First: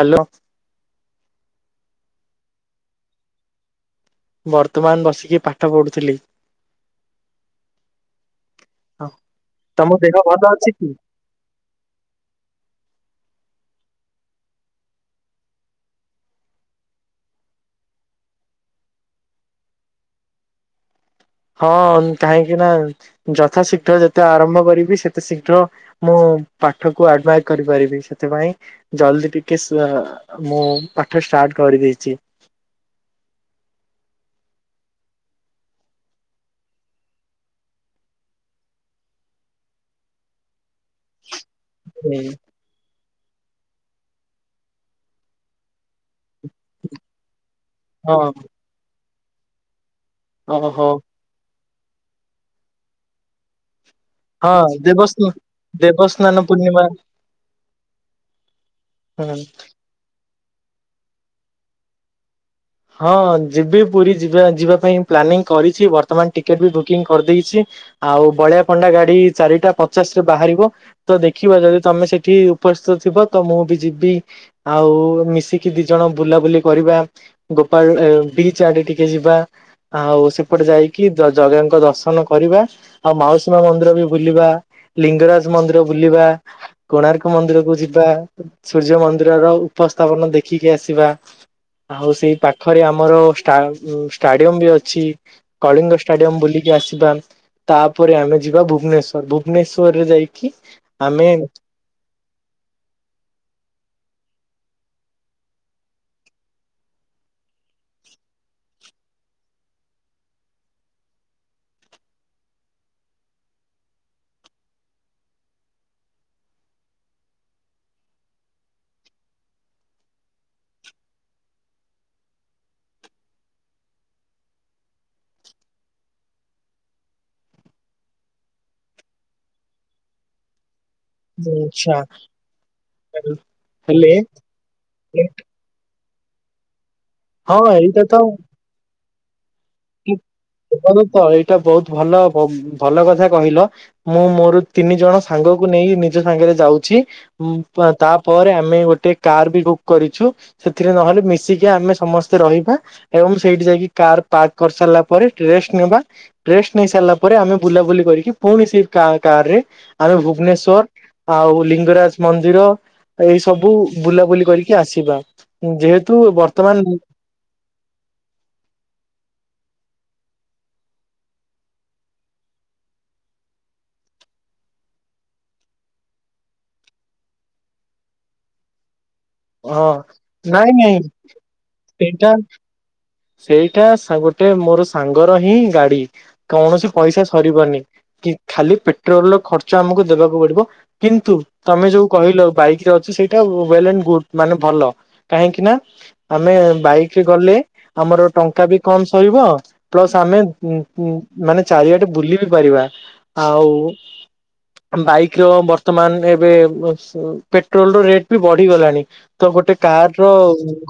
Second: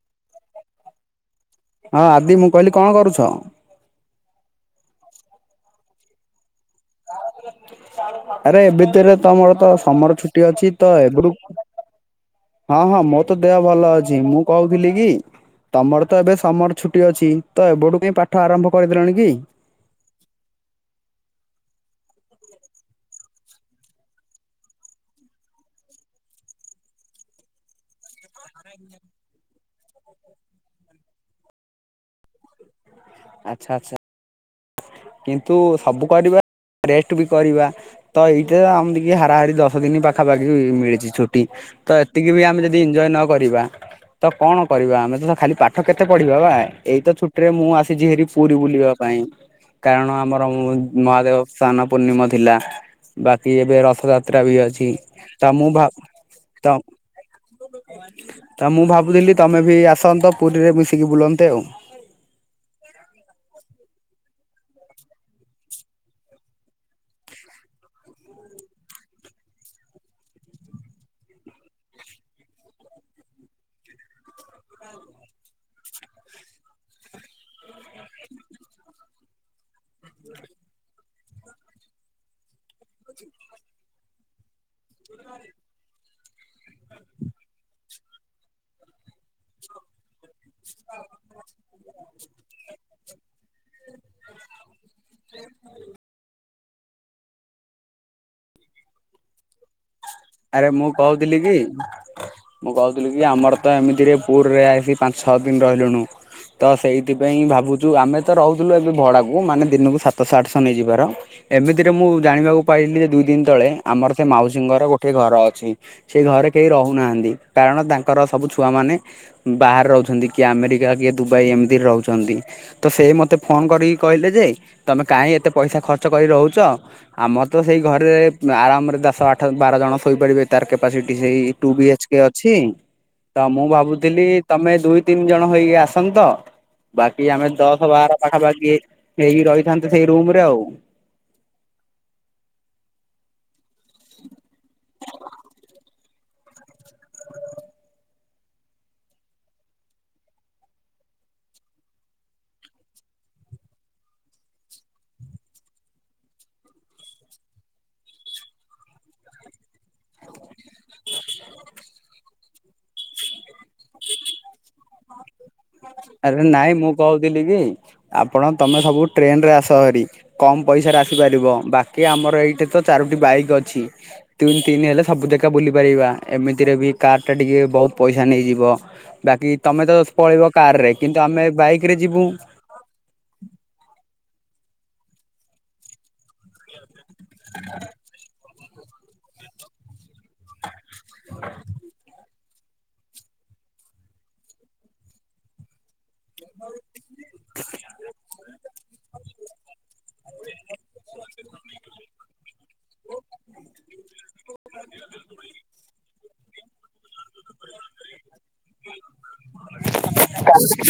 Hello ହଁ ଆଦି ମୁଁ କହିଲି କଣ କରୁଛ? ବର୍ତ୍ତମାନ ବସିକି ପାଠ ପଢ଼ୁଥିଲି। ଆରେ ଏ ତର ତମର ତ ତମ ଦେହ ସମର ଭଲ ଛୁଟି ଅଛି କି? ତ ଏବେଠୁ ହଁ ହଁ ମୋ ତ ଦେହ ଭଲ ଅଛି ମୁଁ କହୁଥିଲି କି ତମର ତ ଏବେ ସମର ଛୁଟି ଅଛି ତ ଏବେଠୁ କାଁଇଁ ପାଠ ଆରମ୍ଭ କରିଦେଲଣି କି। ହଁ କାହିଁକି ନା ଯଥା ଶୀଘ୍ର ଯେତେ ଆରମ୍ଭ କରିବି ସେତେ ଶୀଘ୍ର ମୁଁ ପାଠକୁ ଆଡଭାଇସ୍ କରିପାରିବି ସେଥିପାଇଁ ଜଲଦି ଟିକେ ଶୁଆ ମୁଁ ପାଠ ଷ୍ଟାର୍ଟ କରିଦେଇଚି। ଆଚ୍ଛା ଆଚ୍ଛା। କିନ୍ତୁ ସବୁ କରିବା ରେଷ୍ଟ ବି କରିବା। ତ ଏଇଟିରେ ଆମ ଟିକେ ହାରାହାରି ଦଶ ଦିନ ପାଖାପାଖି ମିଳିଚି। ଛୁଟି ତ ଏତିକି ବି ଆମେ ଯଦି ଏଞ୍ଜଏ ନ କରିବା ତ କଣ କରିବା ଆମେ ତ ତ ଖାଲି ପାଠ କେତେ ପଢିବା ବା ଏଇ ତ ଛୁଟି ରେ ମୁଁ ଆସିଚି ହଁ ହେରି ପୁରୀ ବୁଲିବା ପାଇଁ। କାରଣ ଆମର ଓହୋ ମହାଦେବ ସ୍ନାନ ପୂର୍ଣ୍ଣିମ ଥିଲା ବାକି ଏବେ ରଥଯା ତ୍ରା ବି ହଁ ଅଛି ଦେବସ୍ନ ତ ମୁଁ ଭା ଦେବସ୍ନାନ ତ ପୂର୍ଣ୍ଣିମା ତ ମୁଁ ଭାବୁଥିଲି ହୁଁ। ତମେ ବି ଆସନ୍ତ ପୁରୀରେ ମିଶିକି ବୁଲନ୍ତେ ଆଉ। ହଁ ଯିବି ପୁରୀ ଯିବା ଯିବା ପାଇଁ ପ୍ଲାନିଂ କରିଚି ବର୍ତ୍ତମାନ ଟିକେଟ ବି ବୁକିଂ କରିଦେଇଚି। ଆଉ ବଳିଆ ପଣ୍ଡା ଗାଡି ଚାରିଟା ପଚାଶ ରେ ବାହାରିବ। ତ ଦେଖିବା ଯଦି ତମେ ସେଠି ଉପସ୍ଥିତ ଥିବ ତ ମୁଁ ବି ଯିବିଶ ଆଉ ମିଶିକି ଦି ଜଣ ବୁଲାବୁଲି କରିବା। ଗୋପାଳ ଏ ବିଚ୍ ଆଡେ ଟିକେ ଯିବା। ଆଉ ସେପଟେ ଯାଇକି ଜ ଜଗାଙ୍କ ଦର୍ଶନ କରିବା। ଆଉ ମାଉସୀ ମା ମନ୍ଦିର ବି ବୁଲିବା। ଲିଙ୍ଗରାଜ ମନ୍ଦିର ବୁଲିବା କୋଣାର୍କ ମନ୍ଦିରକୁ ଯିବା ସୂର୍ଯ୍ୟ ମନ୍ଦିରର ଉପସ୍ଥାପନ ଦେଖିକି ଆସିବା ଆଉ ସେଇ ପାଖରେ ଆମ ଆମର ଷ୍ଟା ଷ୍ଟାଡିୟମ ବି ଅଛି କଳିଙ୍ଗ ଷ୍ଟାଡିୟମ। ବୁଲିକି ଆସିବା ତାପରେ ଆମେ ଯିବା ଭୁବନେଶ ଭୁବନେଶ୍ଵରରେ ଯାଇକି ଆରେ ମୁଁ ଆମେ [unintelligible] ମୁଁ କହୁଥିଲି କି ଆମର ତ ଏମିତିରେ ପୁରରେ ଆସିକି ପାଞ୍ଚ ଛଅ ଦିନ ରହିଲୁଣୁ ତ ସେଇଥିପାଇଁ ଭାବୁଚୁ ଆମେ ତ ରହୁଥିଲୁ ଏବେ ଭଡା କୁ ମାନେ ଦିନକୁ ସାତଶହ ଆଠଶହ ନେଇଯିବାର ଏମିତିରେ ମୁଁ ଜାଣିବାକୁ ପାଇଥିଲି ଯେ ଦୁଇ ଦିନ ତଳେ ଆମର ତ ମାଉସୀଙ୍କର ଗୋ ଟେ ଘର ଅଛି ସେଇ ଘରେ କେହି ରହୁନାହାନ୍ତି କାରଣ ତାଙ୍କର ସବୁ ଛୁଆମାନେ ବାହାରେ ରହୁଚନ୍ତି କିଏ ଆମେରିକା କିଏ ଦୁବାଇ ଏମିତି ରହୁଚନ୍ତି। ତ ସେଇ ମତେ ଫୋନ କରିକି କହିଲେ ଯେ ତମେ କାଇଁ ଏତେ ପଇସା ଖର୍ଚ୍ଚ କରି ରହୁଚ ଆମର ତ ସେଇ ଘରେ ଆରାମରେ ଦାଶ ଆଠ ବାର ଜଣ ଶୋଇପାରିବେ। ତାର କାପାସିଟି ସେଇ ଟୁ ବି ଆଛା ଏଚ କେ ଅଛି। ତ ମୁଁ ହେଲେ ଭାବୁଥିଲି ତମେ ଦୁଇ ତିନ ଜଣ ହୋଇକି ଆସ। ସ ନ୍ତ ତ ବାକି ଆମେ ହଁ ଦଶ ଏଇଟା ବାର ତ ମୁଁ ପାଖାପାଖି ହେଇକି ରହିଥାନ୍ତୁ। [unintelligible] ତ ଏଇଟା ବହୁତ ଭଲ ଭଲ କଥା କହିଲ। ମୁଁ ମୋର ତିନି ଜଣ ସାଙ୍ଗକୁ ନେଇ ନିଜ ସାଙ୍ଗରେ ଯାଉଚି ତା ପରେ ଆମେ ଗୋଟେ କାର ବି ବୁକ୍ କରିଛୁ ସେଥିରେ ନହେଲେ ମିଶିକି ଆମେ ସମସ୍ତେ ରହିବା। ଏବଂ ସେଇଠି ଯାଇକି କାର ପାର୍କ କରି ସାରିଲା ପରେ ଟ୍ରେଷ୍ଟ ନେବା। ଟ୍ରେଷ୍ଟ ନେଇ ସାରିଲା ପରେ ଆମେ ବୁଲାବୁଲି କରିକି ପୁଣି ସେ କା କାର୍ ରେ ଆମେ ଭୁବନେଶ୍ ଶ୍ୱର ଆଉ ଲିଙ୍ଗରାଜ ମନ୍ଦିର ଏଇ ସବୁ ବୁଲାବୁଲି କରିକି ଆସିବା ଯେହେତୁ ବର୍ତ୍ତମାନ ଥିଲୀ କି ଆପଣ ତମେ ସବୁ ଟ୍ରେଣ୍ଡ ରେ ଆସହାରି। କମ୍ ପଇସାରେ ଆସିପାରିବ ବାକି ଆମର ଏଇଟି ତ ଚାରୋଟି ବାଇକ୍ ଅଛି। ତିନ୍ ତିନି ହେଲେ ସବୁ ଦେକ ବୁଲିପାରିବା ଏମିତିରେ ବି କାର୍ ଟା ଟିକେ ବହୁତ ପଇସା ନେଇଯିବ। ବାକି ତମେ ହଁ ତ ପଳେଇବ ନାଇଁ କାରରେ ନାଇଁ କିନ୍ତୁ ଆମେ ବାଇକରେ ଯିବୁ। ସେଇଟା ସେଇଟା ସା ଗୋଟେ ମୋର ସାଙ୍ଗର ହିଁ ଗାଡି କୌଣସି ପଇସା ସରିବନି। କି ଖାଲି ପେଟ୍ରୋଲ ର ଖର୍ଚ୍ଚ ଆମକୁ ଦେବାକୁ ପଡିବ। କିନ୍ତୁ ତମେ ଯୋଉ କହିଲ ବାଇକ ରେ ଅଛି ସେଇ ଟା ୱଲ୍ ଆଣ୍ଡ ଗୁଡ୍ ମାନେ ଭଲ କାହିଁକି ନା ଆମେ ବାଇକି ଗଲେ ଆମର ଟଙ୍କା ବି କମ୍ ସହିବ। ପ୍ଲସ୍ ଆମେ ଉଁ ଉଁ ମାନେ ଚାରିଆଟେ ବୁଲି ବି ପାରିବା ଆଉ ବାଇକ ର ବର୍ତ୍ତମାନ ଏବେ ପେଟ୍ରୋଲ ର ରେଟ ବି ବଢିଗଲାଣି। ତ ଗୋଟେ କାର ର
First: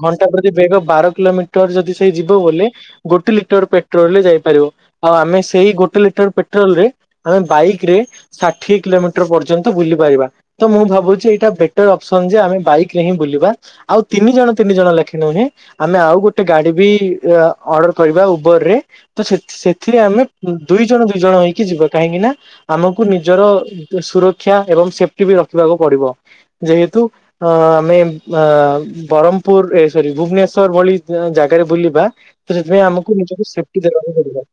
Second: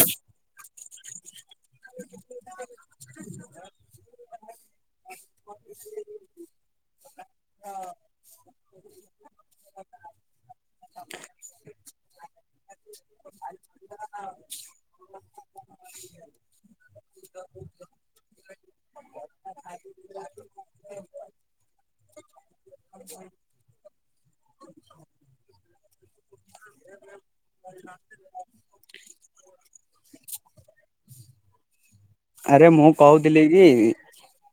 ଘଣ୍ଟା ପ୍ରତି ବେଗ ବାର କିଲୋମିଟର ଯଦି ସେଇ ଯିବ ବୋଲି ଗୋଟେ ଲିଟର ପେଟ୍ରୋଲରେ ଯାଇପାରିବ ଆଉ ଆମେ ସେଇ ଗୋଟେ ଲିଟର ପେଟ୍ରୋଲ ରେ ଆମେ ବାଇକ ରେ ଷାଠିଏ କିଲୋମିଟର ପର୍ଯ୍ୟନ୍ତ ବୁଲି ପାରିବା। ତ ମୁଁ ଭାବୁଛି ଏଇଟା ବେଟର ଅପ୍ସନ ଯେ ଆମେ ବାଇକରେ ହିଁ ବୁଲିବା। ଆଉ ତିନି ଜଣ ତିନି ଜଣ ଲେଖେ ନୁହେଁ ଆମେ ଆଉ ଗୋଟ ଗୋଟେ ଗାଡି ବି ଅର୍ଡର କରିବା ଉପରେ ତ ସେ ସେଥିରେ ଆମେ ଦୁଇ ଜଣ ଦୁଇ ଜଣ ହେଇକି ଯିବା କାହିଁକି ନା ଆମକୁ ନିଜର ସୁରକ୍ଷା ଏବଂ ସେଫ୍ଟି ବି ରଖିବାକୁ ପଡିବ। ଯେହେତୁ ଅ ଆମେ ବ୍ରହ୍ମପୁର ଏ ସରି ଭୁବନେଶ୍ଵର ଭଳି ଜାଗାରେ ବୁଲିବା ତ ଆରେ ସେଥିପାଇଁ ମୁଁ ଆମକୁ କହୁଥିଲି ନିଜକୁ କି ସେଫ୍ଟି ଦେବାକୁ ପଡିବ।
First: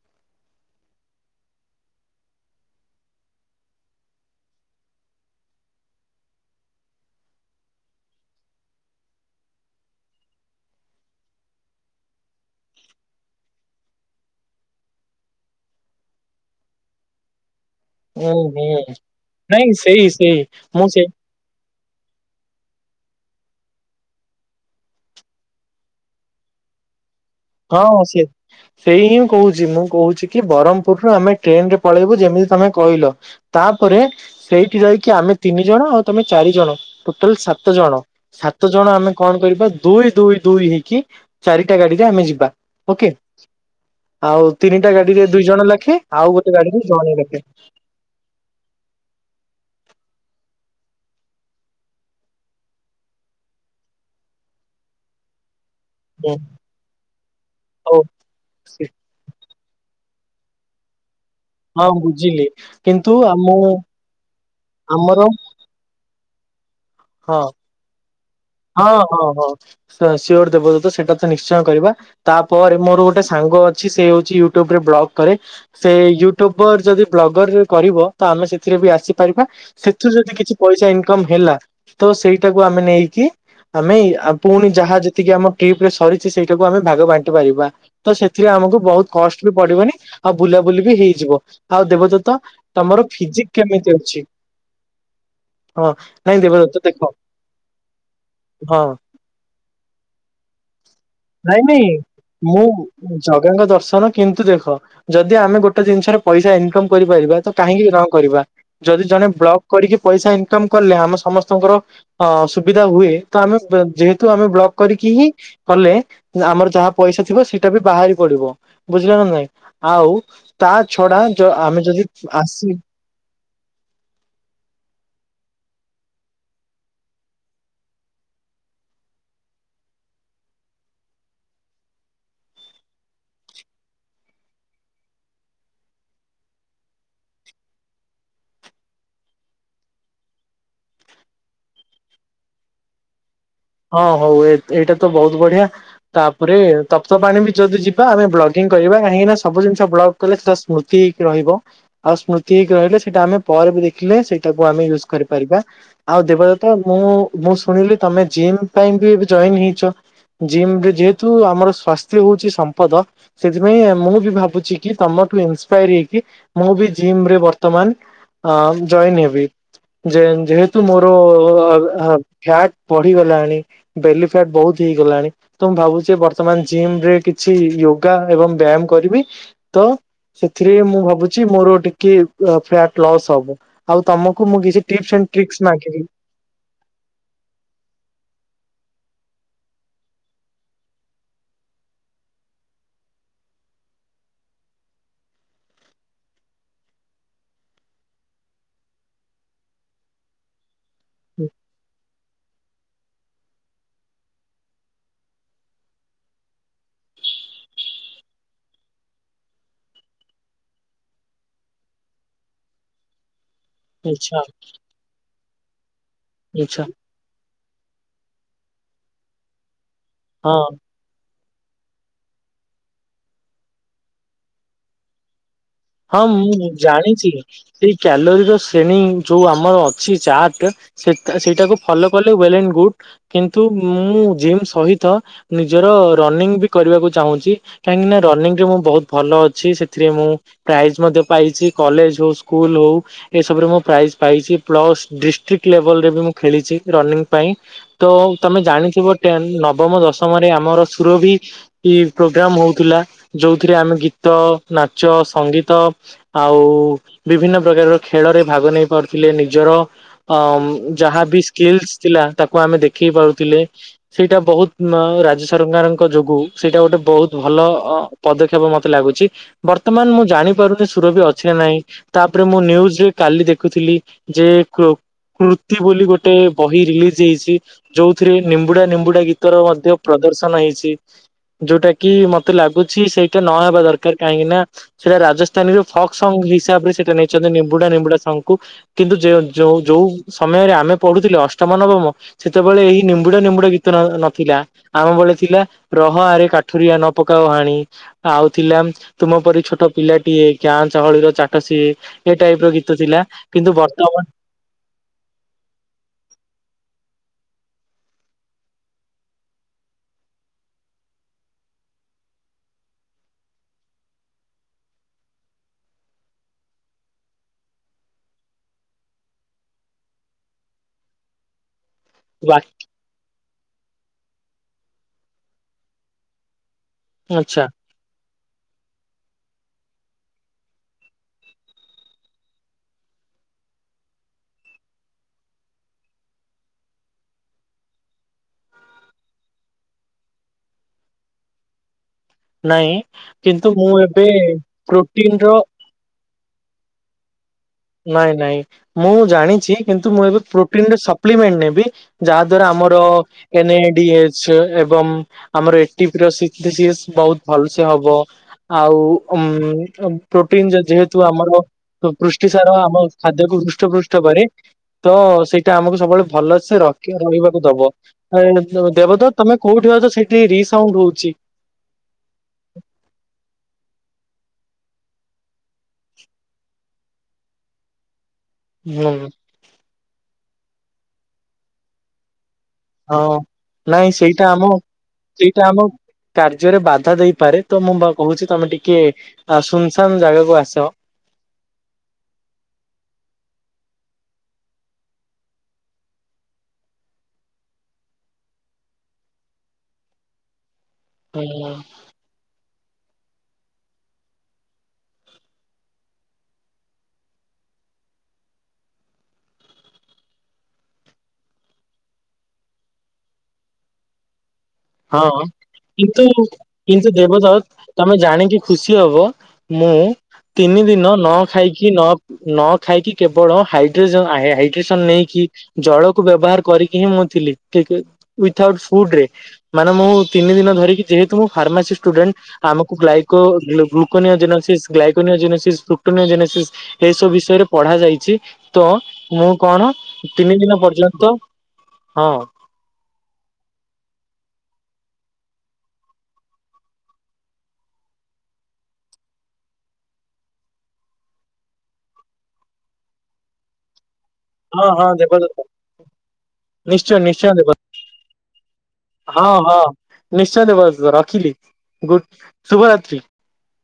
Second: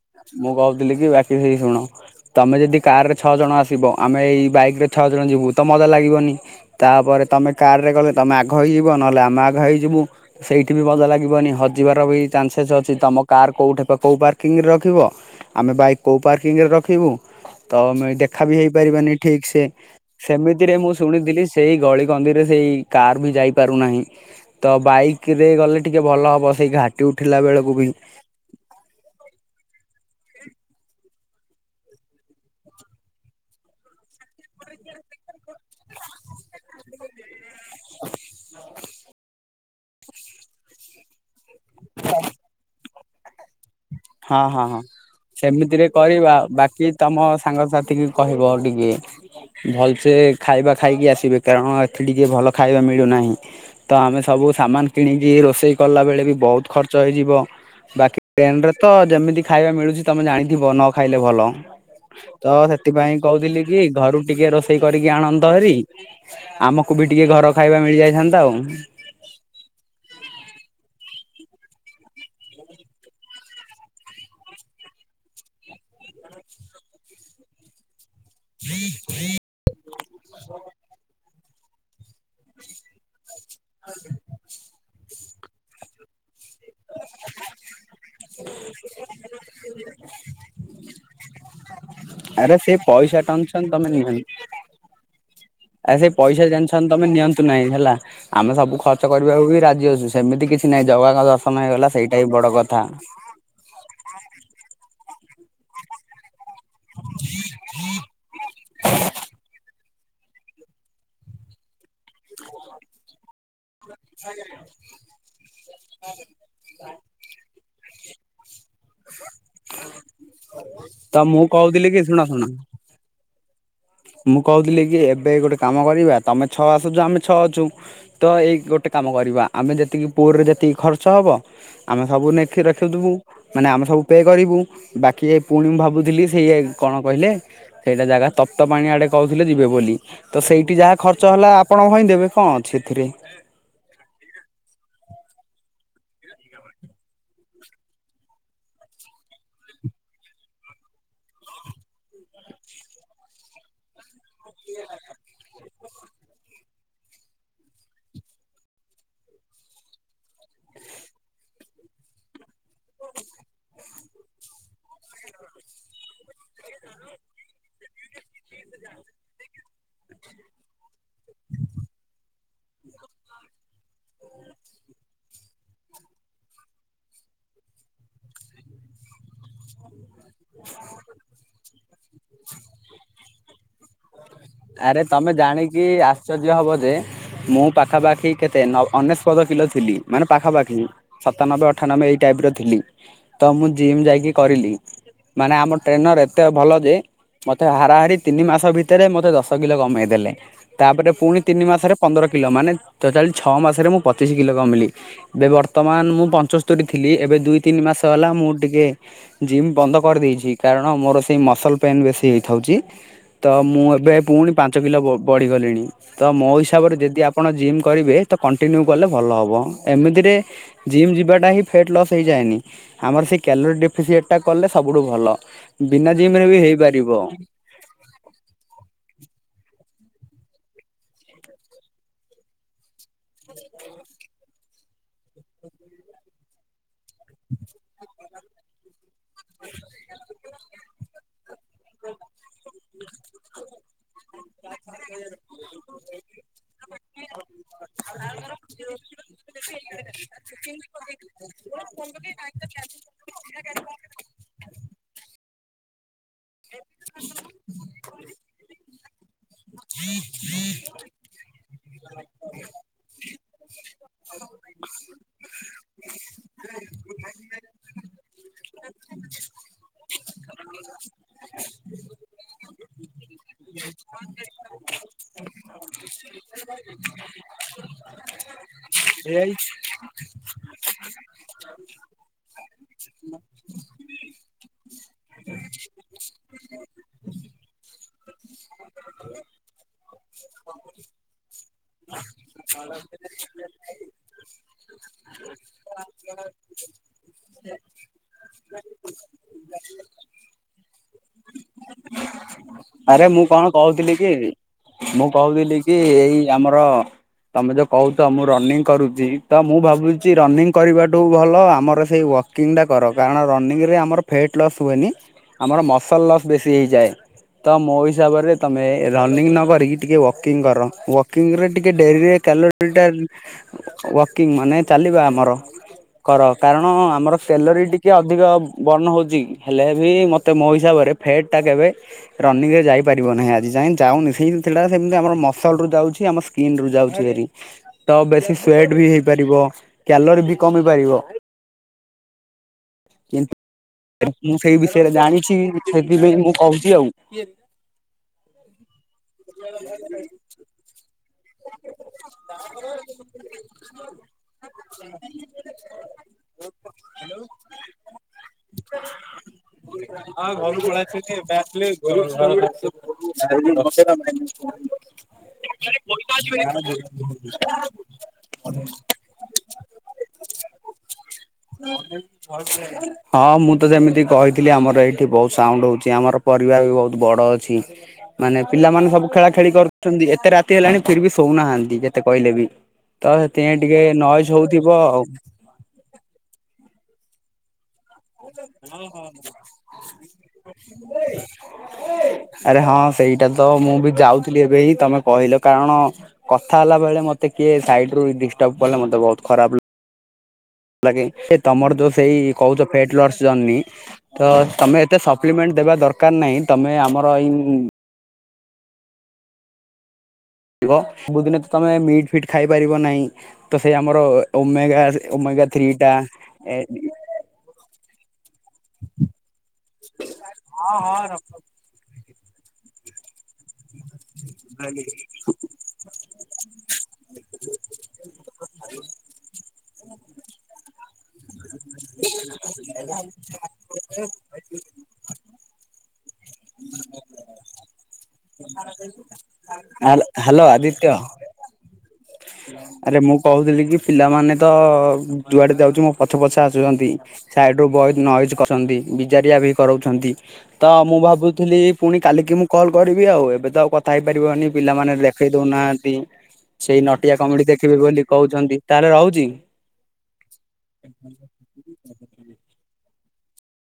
ମୁଁ କହୁଥିଲି କି ବାକି ସେଇ ଶୁଣ। ତମେ ଯଦି କାର୍ ରେ ଛଅ ଜଣ ଆସିବ ଆମେ ଏଇ ବାଇକ୍ ରେ ଛଅ ଜଣ ଯିବୁ ତ ମଜା ଲାଗିବନି। ତାପରେ ତମେ କାର ରେ ଗଲେ ତମେ ଆଘ ହେଇଯିବ ନହେଲେ ଆମେ ଆଘ ହେଇଯିବୁ। ସେଇଠି ବି ମଜା ଲାଗିବନି ହଜିବାର ବି ଚାନ୍ସେସ୍ ଅଛି ତମ କାର କୋଉଠେ ପ କୋଉ ପାର୍କିଂରେ ରଖିବ। ଆମେ ବାଇକ୍ କୋଉ ପାର୍କିଂରେ ରଖିବୁ। ତ ମେ ହୁଁ ଦେଖା ବି ହୁଁ ହେଇପାରିବାନି ଠିକ୍ ସେ ନାଇଁ ସେଇ ସେଇ ସେମିତିରେ ମୁଁ ସେଇ ଶୁଣିଥିଲି ସେଇ ଗଳି କନ୍ଦିରେ ସେଇ କାର୍ ବି ଯାଇ ପାରୁନାହିଁ। ତ ବାଇକ ରେ ଗଲେ ଟିକେ ଭଲ ହବ ସେଇ ଘାଟ ଟି ଉଠିଲା ବେଳକୁ ବି। ହଁ ସିଏ ସେଇ ହିଁ କହୁଛି ମୁଁ କହୁଛି କି ବରହ୍ମପୁରୁ ର ଆମେ ଟ୍ରେନ ରେ ପଳେଇବୁ ଯେମିତି ତମେ କହିଲ। ତାପରେ ସେଇଠି ଯାଇକି ଆମେ ତିନି ଜଣ ଆଉ ତମେ ଚାରି ଜଣ ଟୋଟାଲ ସାତ୍ ସାତ ଜଣ ସାତ ଜଣ ଆମେ କଣ କରିବା ଦୁଇ ଦୁଇ ଦୁଇ ହେଇକି ଚାରିଟା ଗାଡିରେ ଆମେ ଯି ବା ଓକେ। ହଁ ଆଉ ହଁ ହଁ ତିନିଟା ଗାଡିରେ ଦୁଇ ଜଣ ସେମିତିରେ ଲାଖେ ଆଉ କରିବା ଗୋଟେ ଗାଡିରେ ବାକି ଜଣେ ତମ ଲେଖେ। ସାଙ୍ଗସାଥିକି କହିବ ଟିକେ। ଭଲସେ ଖାଇବା ଖାଇକି ଆସିବେ କାରଣ ଏଠି ଟିକେ ଭଲ ଖାଇବା ମିଳୁନାହିଁ। ତ ଆମେ ସବୁ ସାମାନ କିଣିକି ରୋଷେଇ କଲା ବେଳେ ବି ବହୁତ ଖର୍ଚ୍ଚ ହେଇଯିବ ହଉ। ବାକି ଟ୍ରେଣ୍ଡେ ରେ ତ ତ ଯେମିତି ଖାଇବା ମିଳୁଛି ତମେ ଜାଣିଥିବ ନ ଖାଇଲେ ଭଲ। ହଁ ବୁଝିଲି ତ କିନ୍ତୁ ସେଥିପାଇଁ ଆମ କହୁଥିଲି କି ଘରୁ ଟିକେ ରୋଷେଇ କରିକି ଆମର ଆଣନ୍ତ ହେରି। ଆମକୁ ବି ଟିକେ ହଁ ଘର ଖାଇବା ମିଳିଯାଇଥାନ୍ତା ଆଉ। ହଁ ହଁ ହଁ। ସାର ସିଏ ଗୋଟେ ଦେବଦୁତ ସେଟା ତ ନିଶ୍ଚୟ କରିବା। ତାପରେ ମୋର ଗୋଟେ ସାଙ୍ଗ ଅଛି ସେ ହେଉଛି ୟୁଟୁବରେ ବ୍ଲଗ କରେ। ସେ ୟୁଟ୍ୟୁବର ଯଦି ବ୍ଲଗରରେ କରିବ। ତ ଆମେ ସେଥିରେ ବି ଆସିପାରିବା ସେଥିରୁ ଯଦି କିଛି ପଇସା ଇନକମ୍ ହେଲା। ତ ସେଇଟାକୁ ଆମେ ନେଇକି ଆମେ ପୁଣି ଯାହା ଯେତିକି ଆମ ଟ୍ରିପ ରେ ସରି ଛି ସେଇଟାକୁ ଆମେ ଭାଗ ବାଣ୍ଟି ପାରିବା। ତ ସେଥିରେ ଆମକୁ ବହୁତ କଷ୍ଟ ବି ପଡିବନି ଆଉ ବୁଲାବୁଲି ବି ହେଇଯିବ। ଆଉ ଦେବଦୂତ ଆରେ ସେ ତମର ପଇସା ଫିଜିକ୍ ଟେନସନ ତମେ କେମିତି ନିଅନି। ଅଛି। ହଁ ଆ ସେଇ ନାଇଁ ପଇସା ଦେବଦୂତ ଟେନସନ ଦେ ତମେ ନିଅନ୍ତୁ ନାହିଁ ହେଲା ଆମେ ସବୁ ଖର୍ଚ କରିବାକୁ ବି ରାଜି ଅଛୁ। ସେମିତି କିଛି ନାଇ ଜଗାଙ୍କ ନାଇଁ ଦର୍ଶନ ନାଇଁ ହେଇଗଲା ସେଇଟା ହିଁ ବଡ ମୁଁ କଥା। ଜଗାଙ୍କ ଦର୍ଶନ କିନ୍ତୁ ଦେଖ ଯଦି ଆମେ ଗୋଟେ ଜିନିଷରେ ପଇସା ଇନକମ୍ କରିପାରିବା ତ କାହିଁକି ର କରିବା ଯଦି ଜଣେ ବ୍ଲଗ୍ କରିକି ପଇସା ଇନକମ କଲେ ଆମ ସମସ୍ତଙ୍କର ଅ ସୁବିଧା ହୁଏ ତ ଆମେ ବ ଯେହେତୁ ଆମେ ବ୍ଲକ୍ କରିକି ହିଁ କଲେ ଆମର ଯାହା ପଇସା ଥିବ ସିଟା ବି ବାହାରି ପଡିବ ବୁଝିଲ ନା ନାଇଁ? ଆଉ ତା ତ ଛଡା ମୁଁ ଯ ଆମେ କହୁଥିଲି କି ଯଦି ଶୁଣ ଶୁଣ ଆସି ମୁଁ କହୁଥିଲି କି ଏବେ ଗୋଟେ କାମ କରିବା ତମେ ଛଅ ଆସୁଚ ଆମେ ଛଅ ଅଚୁ ତ ଏଇ ଗୋଟେ କାମ କରିବା ଆମେ ଯେତିକି ପୋଅରେ ଯେତିକି ଖର୍ଚ୍ଚ ହବ ଆମେ ସବୁ ନେଖି ରଖିଥିବୁ ମାନେ ଆମେ ସବୁ ପେ କରିବୁ ବାକି ଏ ପୁଣି ମୁଁ ଭାବୁଥିଲି ସେଇଆ କଣ କହିଲେ? ସେଇଟା ଜାଗା ତପ୍ତ ପାଣି ଆଡ଼େ କହୁଥିଲେ ଯିବେ ବୋଲି। ତ ସେଇଠି ଯାହା ଖର୍ଚ୍ଚ ହେଲା ଆପଣ ଭୋଇ ଦେବେ କଁ ଅଛି ଏଥିରେ। ହଁ ହଉ ଏତ୍ ଏଇଟା ତ ବହୁତ ବଢିଆ ତାପରେ ତପ୍ତ ପାଣି ବି ଯଦି ଯିବା ଆମେ ବ୍ଲଗିଂ କରିବା କାହିଁକି ନା ସବୁ ଜିନିଷ ବ୍ଲଗ୍ କଲେ ସେଟା ସ୍ମୃତି ହେଇକି ରହିବ। ଆଉ ସ୍ମୃତି ହେଇକି ରହିଲେ ସେଟା ଆମେ ପରେ ବି ଦେଖିଲେ ସେଇ ତାକୁ ଆମେ ୟୁଜ କରିପାରିବା। ଆଉ ଦେବଦତ ମୁଁ ମୁଁ ଶୁଣିଲି ତମେ ଜିମ୍ ପାଇଁ ବି ଏବେ ଜଏନ୍ ହେଇଚ। ଜିମ୍ ରେ ଯେହେତୁ ଆମର ସ୍ଵାସ୍ଥ୍ୟ ହଉଚି ସମ୍ପଦ ସେଥିପାଇଁ ମୁଁ ବି ଭାବୁଚି କି ତମଠୁ ଇନ୍ସ୍ପାଏର ହେଇକି ମୁଁ ବି ଜିମ୍ ରେ ବର୍ତମାନ ଆ ଜଏନ୍ ହେବି ଯେ ଯେହେତୁ ମୋର ଆ ଫ୍ୟାଟ୍ ପଢିଗଲାଣି ବେଲି ଫ୍ୟାଟ୍ ବହୁତ ହେଇଗଲାଣି ତ ମୁଁ ଭାବୁଛି ବର୍ତ୍ତମାନ ଜିମ୍ ରେ କିଛି ୟୋଗା ଏବଂ ବ୍ୟାୟାମ କରିବି ତ ସେଥିରେ ମୁଁ ଭାବୁଛି ମୋର ଟିକେ ଫ୍ଲେଟ ଲସ୍ ହବ। ଆଉ ତମ କୁ ମୁଁ କିଛି ଆରେ ଟିପ୍ସ ତମେ ଆଣ୍ଡ ଟ୍ରିକ୍ସ୍ ଜାଣିକି ମାଗିବି। ଆଶ୍ଚର୍ଯ୍ୟ ହବ ଯେ ମୁଁ ପାଖାପାଖି କେତେ ନ ଅନେସ୍ପଦ କିଲୋ ଥିଲି ମାନେ ପାଖାପାଖି ସତାନବେ ଅଠାନବେ ଏଇ ଟାଇପ୍ ର ଥିଲି ତ ମୁଁ ଜିମ୍ ଯାଇକି କରିଲି ମାନେ ଆମ ଟ୍ରେନର ଏତେ ଭଲ ଯେ ମତେ ହାରାହାରି ତିନି ମାସ ଭିତରେ ମତେ ଦଶ- ତ କିଲ କମେଇ ଦେଲେ ତାପରେ ପୁଣି ତିନି ମାସରେ ପନ୍ଦର କିଲ ମାନେ ତୋତାଲି ଛଅ ମାସରେ ମୁଁ ପଚିଶ କିଲ କମିଲି। ଏବେ ବର୍ତ୍ତମାନ ମୁଁ ପଞ୍ଚସ୍ତରୀ ଥିଲି। ଏବେ ଦୁଇ ତିନି ମାସ ହେଲା ମୁଁ ଟିକେ ଜିମ୍ ବନ୍ଦ କରିଦେଇଚି କାରଣ ମୋର ସେଇ ମସଲ ପେନ୍ ବେଶୀ ହେଇଥାଉଚି ତ ମୁଁ ଏବେ ଆଚ୍ଛା ପୁଣି ପାଞ୍ଚ କିଲ ବ ବଢିଗଲିଣି ତ ମୋ ଆଚ୍ଛା ହିସାବରେ ଯଦି ଆ ଆପଣ ଜିମ୍ କରିବେ ତ କଣ୍ଟିନ୍ୟୁ କଲେ ଭଲ ହବ। ଏମିତିରେ ହଁ ଜିମ୍ ଯିବାଟା ହିଁ ଫେଟ୍ ଲସ୍ ହେଇଯାଏନି ଆମର ସେ କ୍ୟାଲୋରୀ ଡେଫିସିଏଟ୍ କଲେ ସବୁଠୁ ଭଲ ବିନା ହଁ ଜିମ୍ ରେ ବି ମୁଁ ହେଇପାରିବ। ଜାଣିଛି ସେଇ କ୍ୟାଲୋରୀ ର ସେଣୀ ଯୋଉ ଆମର ଅଛି ଚାର୍ଟ ସେତ ସେଇଟାକୁ ଫଲୋ କଲେ ୱେଲ୍ ଆଣ୍ଡ ଗୁଡ୍ କିନ୍ତୁ ମୁଁ ଜିମ୍ ସହିତ ନିଜର ର ରନିଙ୍ଗ ବି କରିବାକୁ ଚାହୁଁଚି କାହିଁକିନା ରନିଙ୍ଗ ରେ ମୁଁ ବହୁତ ଭଲ ଅଛି ସେଥିରେ ମୁଁ ପ୍ରାଇଜ ମଧ୍ୟ ପାଇଚି କଲେଜ ହଉ ସ୍କୁଲ ହଉ ଏସବୁରେ ମୁଁ ପ୍ରାଇଜ ପାଇଚି ପ୍ଲସ୍ ଡିଷ୍ଟ୍ରିକ୍ଟ ଲେବଲରେ ବି ମୁଁ ଖେଳିଚି ରନିଙ୍ଗ ପାଇଁ ତ ତମେ ଜାଣିଥିବ ଟେନ ନବମ ଦଶମରେ ଆମର ସୁରଭି ଇର ପ୍ରୋଗ୍ରାମ ହଉଥିଲା ଯୋଉଥିରେ ଆମେ ଗୀତ ନାଚ ସଙ୍ଗୀତ ଆଉ ବିଭିନ୍ନ ପ୍ରକାର ର ଖେଳରେ ଭାଗ ନେଇ ପାରୁଥିଲେ ନିଜର ଆମ ଯାହାବି ସ୍କିଲ୍ସ୍ ଥିଲା ତାକୁ ଆମେ ଦେଖେଇ ପାରୁଥିଲେ ସେଇଟା ବହୁତ ନାଁ ରାଜ୍ୟ ସରକାରଙ୍କ ଯୋଗୁ ସେଇଟା ଗୋଟେ ବହୁତ ଭଲ ଅ ପଦକ୍ଷେପ ମତେ ଲାଗୁଚି ବର୍ତ୍ତମାନ ମୁଁ ଜାଣିପାରୁନି ସୁରଭି ଅଛି ନା ନାହିଁ ତାପରେ ମୁଁ ନିଉଜ କାଲି ଦେଖୁଥିଲି ଯେ କୃ କୃତି ବୋଲି ଗୋଟେ ବହି ରିଲିଜ ହେଇଚି ଯୋଉଥିରେ ନିମ୍ବୁଡା ନିମ୍ବୁଡା ଗୀତର ମଧ୍ୟ ପ୍ରଦର୍ଶନ ହେଇଚି ଯୋଉଟା କି ମତେ ଲାଗୁଛି ସେଇଟା ନହେବା ଦରକାର କାହିଁକି ନା ସେଇଟା ରାଜସ୍ଥାନୀରେ ଫକ୍ ସଙ୍ଗ ହିସାବରେ ସେଟା ନେଇଛନ୍ତି ନିମ୍ବୁଡା ନିମ୍ବୁଡା ସଙ୍ଗ କୁ କିନ୍ତୁ ଯେ -ଯୋଉ ଯୋଉ ସମୟରେ ଆମେ ପଢୁଥିଲେ ଅଷ୍ଟମ ନବମ ସେତେବେଳେ ଏହି ନିମ୍ବୁଡା ନିମ୍ବୁଡା ଗୀତ ନଥିଲା। ଆମ ବେଳେ ଥିଲା ରହ ଆରେ କାଠୁରିଆ ନ ପକାଅ ହାଣି ଆଉ ଥିଲା ତୁମ ପରି ଛୋଟ ପିଲାଟିଏ ଗାଁ ଚହଳିର ଚାଟ ସିଏ। ଏ ଟାଇପ ର ଗୀତ ଥିଲା ଆରେ ମୁଁ କଣ କିନ୍ତୁ କହୁଥିଲି ବର୍ତ୍ତମାନ କି ମୁଁ କହୁଥିଲି କି ଏଇ ଆମର ତମେ ଯୋଉ କହୁଛ ମୁଁ ରନିଙ୍ଗ କରୁଛି ତ ମୁଁ ଭାବୁଛି ରନିଙ୍ଗ କରିବାଠୁ ଭଲ ଆମର ସେଇ ୱା ୱାକିଙ୍ଗ ଟା କର କାରଣ ରନିଙ୍ଗ ରେ ଆମର ଫେଟ୍ ଲସ୍ ହୁଏନି ଆମର ମସଲ୍ ଲସ୍ ବେଶୀ ହୋଇଯାଏ। ତ ମୋ ହିସାବରେ ତମେ ରନିଙ୍ଗ ନ କରିକି ଟିକେ ୱାକିଙ୍ଗ କର ୱାକିଙ୍ଗ ରେ ଟିକେ ଡେରିରେ ବା କାଲୋରୀ ଟା ୱାକିଙ୍ଗ ମାନେ ଚାଲିବା ଆମର କର କାରଣ ଆମର ଆଚ୍ଛା କ୍ୟାଲୋରୀ ଟି କି ଅଧିକ ବର୍ଣ୍ଣ ହଉଛି କି ହେଲେ ବି ମୋତେ ମୋ ହିସାବରେ ଫେଟ ଟା କେବେ ରନିଙ୍ଗ ରେ ଯାଇପାରିବ ନାହିଁ ଆଜି ଯାଇଁ ଯାଉନି ସେଇ ଜିନିଷ ଟା ସେମିତି ଆମର ମସଲ ଯାଉଛି ଆମ ସ୍କିନ ଯାଉଛି ଭାରି ତ ବେଶୀ ସ୍ଵେଟ ବି ହେଇପାରିବ କ୍ୟାଲର ବି କମି ପାରିବ। ନାଇଁ କିନ୍ତୁ ମୁଁ ଏବେ ପ୍ରୋଟିନ ର ହେଥିପାଇଁ ମୁଁ କହୁଛି ଆଉ ନାଇଁ ନାଇଁ ମୁଁ ଜାଣିଛି କିନ୍ତୁ ମୁଁ ଏବେ ପ୍ରୋଟିନ ର ସପ୍ଲିମେଣ୍ଟ ନେ ବି ଯାହା ଦ୍ଵାରା ଆମର ଏନ ଏ ଡି ଏଚ୍ ଏବଂ ଆମର ଏଟିପ [unintelligible] ବହୁତ ଭଲସେ ହବ ଆଉ ଉମ ହଁ ଘରୁ -ପ୍ରୋଟିନ ଯେହେତୁ ପଳେଇ ଆମର ଆସିଲି ପୃ ଏବେ ପୃଷ୍ଟିସାର ଆମ ଖାଦ୍ୟକୁୁ ହୃଷ୍ଟ ପୃଷ୍ଟ ଆସିଲି। କରେ ତ ସେ ଟା ଆମକୁ ସବୁବେଳେ ଭଲସେ ରଖୀ ରହିବାକୁ ଦବ ଦେବଦତ୍ ତମେ କୋଉଠି ଅଛ ସେଇଠି ରିସାଉଣ୍ଡ ହଉଛି। [inaudible] ହଁ ମୁଁ ତ ଯେମିତି କହିଥିଲି ଆମର ଏଇଠି ବହୁତ ସାଉଣ୍ଡ ହଉଛି ଆମର ପରିବାର ବି ବହୁତ ବଡ ଅଛି। [unintelligible] ମାନେ ହୁଁ, ପିଲାମାନେ ସବୁ ଖେଳା ଖେଳି କରୁଛନ୍ତି ଏତେ ରାତି ହେଲାଣି ଫିର ବି ଶୋଉନାହାନ୍ତି ଯେତେ କହିଲେ ବି। ତ ହଁ ହେଥିପାଇଁ ଟିକେ ନାଇଁ ସେଇଟା ନଏଜ୍ ଆମ ହଉଥିବ ଆଉ। ସେଇଟା ଆମ କାର୍ଯ୍ୟରେ ବାଧା ଦେଇପାରେ ତ ମୁଁ ଭା କହୁଛି ତମେ ଟିକେ ଆ ସୁନସାନ୍ ଜାଗାକୁ ଆସ। [unintelligible] ଆରେ ହଁ ସେଇଟା ତ ମୁଁ ବି ଯାଉଥିଲି ଏବେ ହିଁ ତମେ କହିଲ କାରଣ କଥା ହେଲା ବେଳେ ମତେ କିଏ ସାଇଡ ରୁ ଡିଷ୍ଟର୍ବ କଲେ ମତେ ବହୁତ ଖରାପ ଲାଗେ ସେ ତମର ଯୋଉ ସେଇ କହୁଛ ଫେଟ୍ ଲସ ଜର୍ଣ୍ଣି ତ ତମେ ଏତେ ସପ୍ଲିମେଣ୍ଟ ଦେବା ଦରକାର ନାହିଁ ତମେ ଆମର ଏଇ ଥିବ ବହୁତ ଦିନ ତ ତମେ ମିଟ ଫିଟ୍ ଖାଇପାରିବ ନାହିଁ ତ ସେଇ ଆମର ଓମେଗା ଓମେଗା ଥ୍ରୀଟା ଦେବଦତ୍ ତମେ ଜାଣିକି ଖୁସି ହବ ମୁଁ ତିନି ଦିନ ନ ଖାଇ କି ନ ନ ଖାଇକି କେବଳ ହାଇଡ୍ରୋଜନ ଆହେ ହାଇଡ୍ରେସନ ନେଇକି ଜଳକୁ ବ୍ୟବହାର କରିକି ହିଁ ମୁଁ ଥିଲି ଉଇଥି ଆଉଟ ଫୁଡରେ। ମାନେ ମୁଁ ତିନି ଦିନ ଧରିକି ଯେହେତୁ ମୁଁ ଫାର୍ମାସି ଷ୍ଟୁଡେଣ୍ଟ। ଆମକୁ ଗ୍ଲାଇକ୍ଲୋ [unintelligible] ଗ୍ଲାଇକୋନିଓ ଜେନେସିସ୍ ଲୁକ୍ଟୋନିଓ ଜେନେସିସ୍ ଏସବୁ ବିଷୟରେ ପଢ଼ାଯାଇଛି ତ ମୁଁ କଣ ତିନି ହ୍ୟାଲୋ ଦିନ ଆଦିତ୍ୟ ପର୍ଯ୍ୟନ୍ତ ହଁ। ଆରେ ମୁଁ କହୁଥିଲି କି ପିଲାମାନେ ତ ଯୁଆଡେ ଯାଉଛି ମୋ ପଛେ ପଛେ ଆସୁଛନ୍ତି। ସାଇଡ ରୁ ବହୁତ ନଏଜ୍ କରଛନ୍ତି ବିଜାରିଆ ବି କରଉଛନ୍ତି। ତ ମୁଁ ଭାବୁଥିଲି ପୁଣି କାଲିକି ମୁଁ କଲ୍ କରିବି ଆଉ ଏବେ ତ ଆଉ କ ଥାଇ ପାରିବନି ହଁ ହଁ ପିଲାମାନେ ଦେଖେଇ ଦେବଦତ୍ତ ଦଉନାହାନ୍ତି ସେଇ ନିଶ୍ଚୟ ନଟିଆ ନିଶ୍ଚୟ କମେଡି ଦେବ ଦେଖିବି ବୋଲି କହୁଛନ୍ତି ତାହେଲେ ରହୁଛି। ହଁ ହଁ ନିଶ୍ଚୟ ଦେବ ରଖିଲି ଗୁଡ ଶୁଭରାତ୍ରି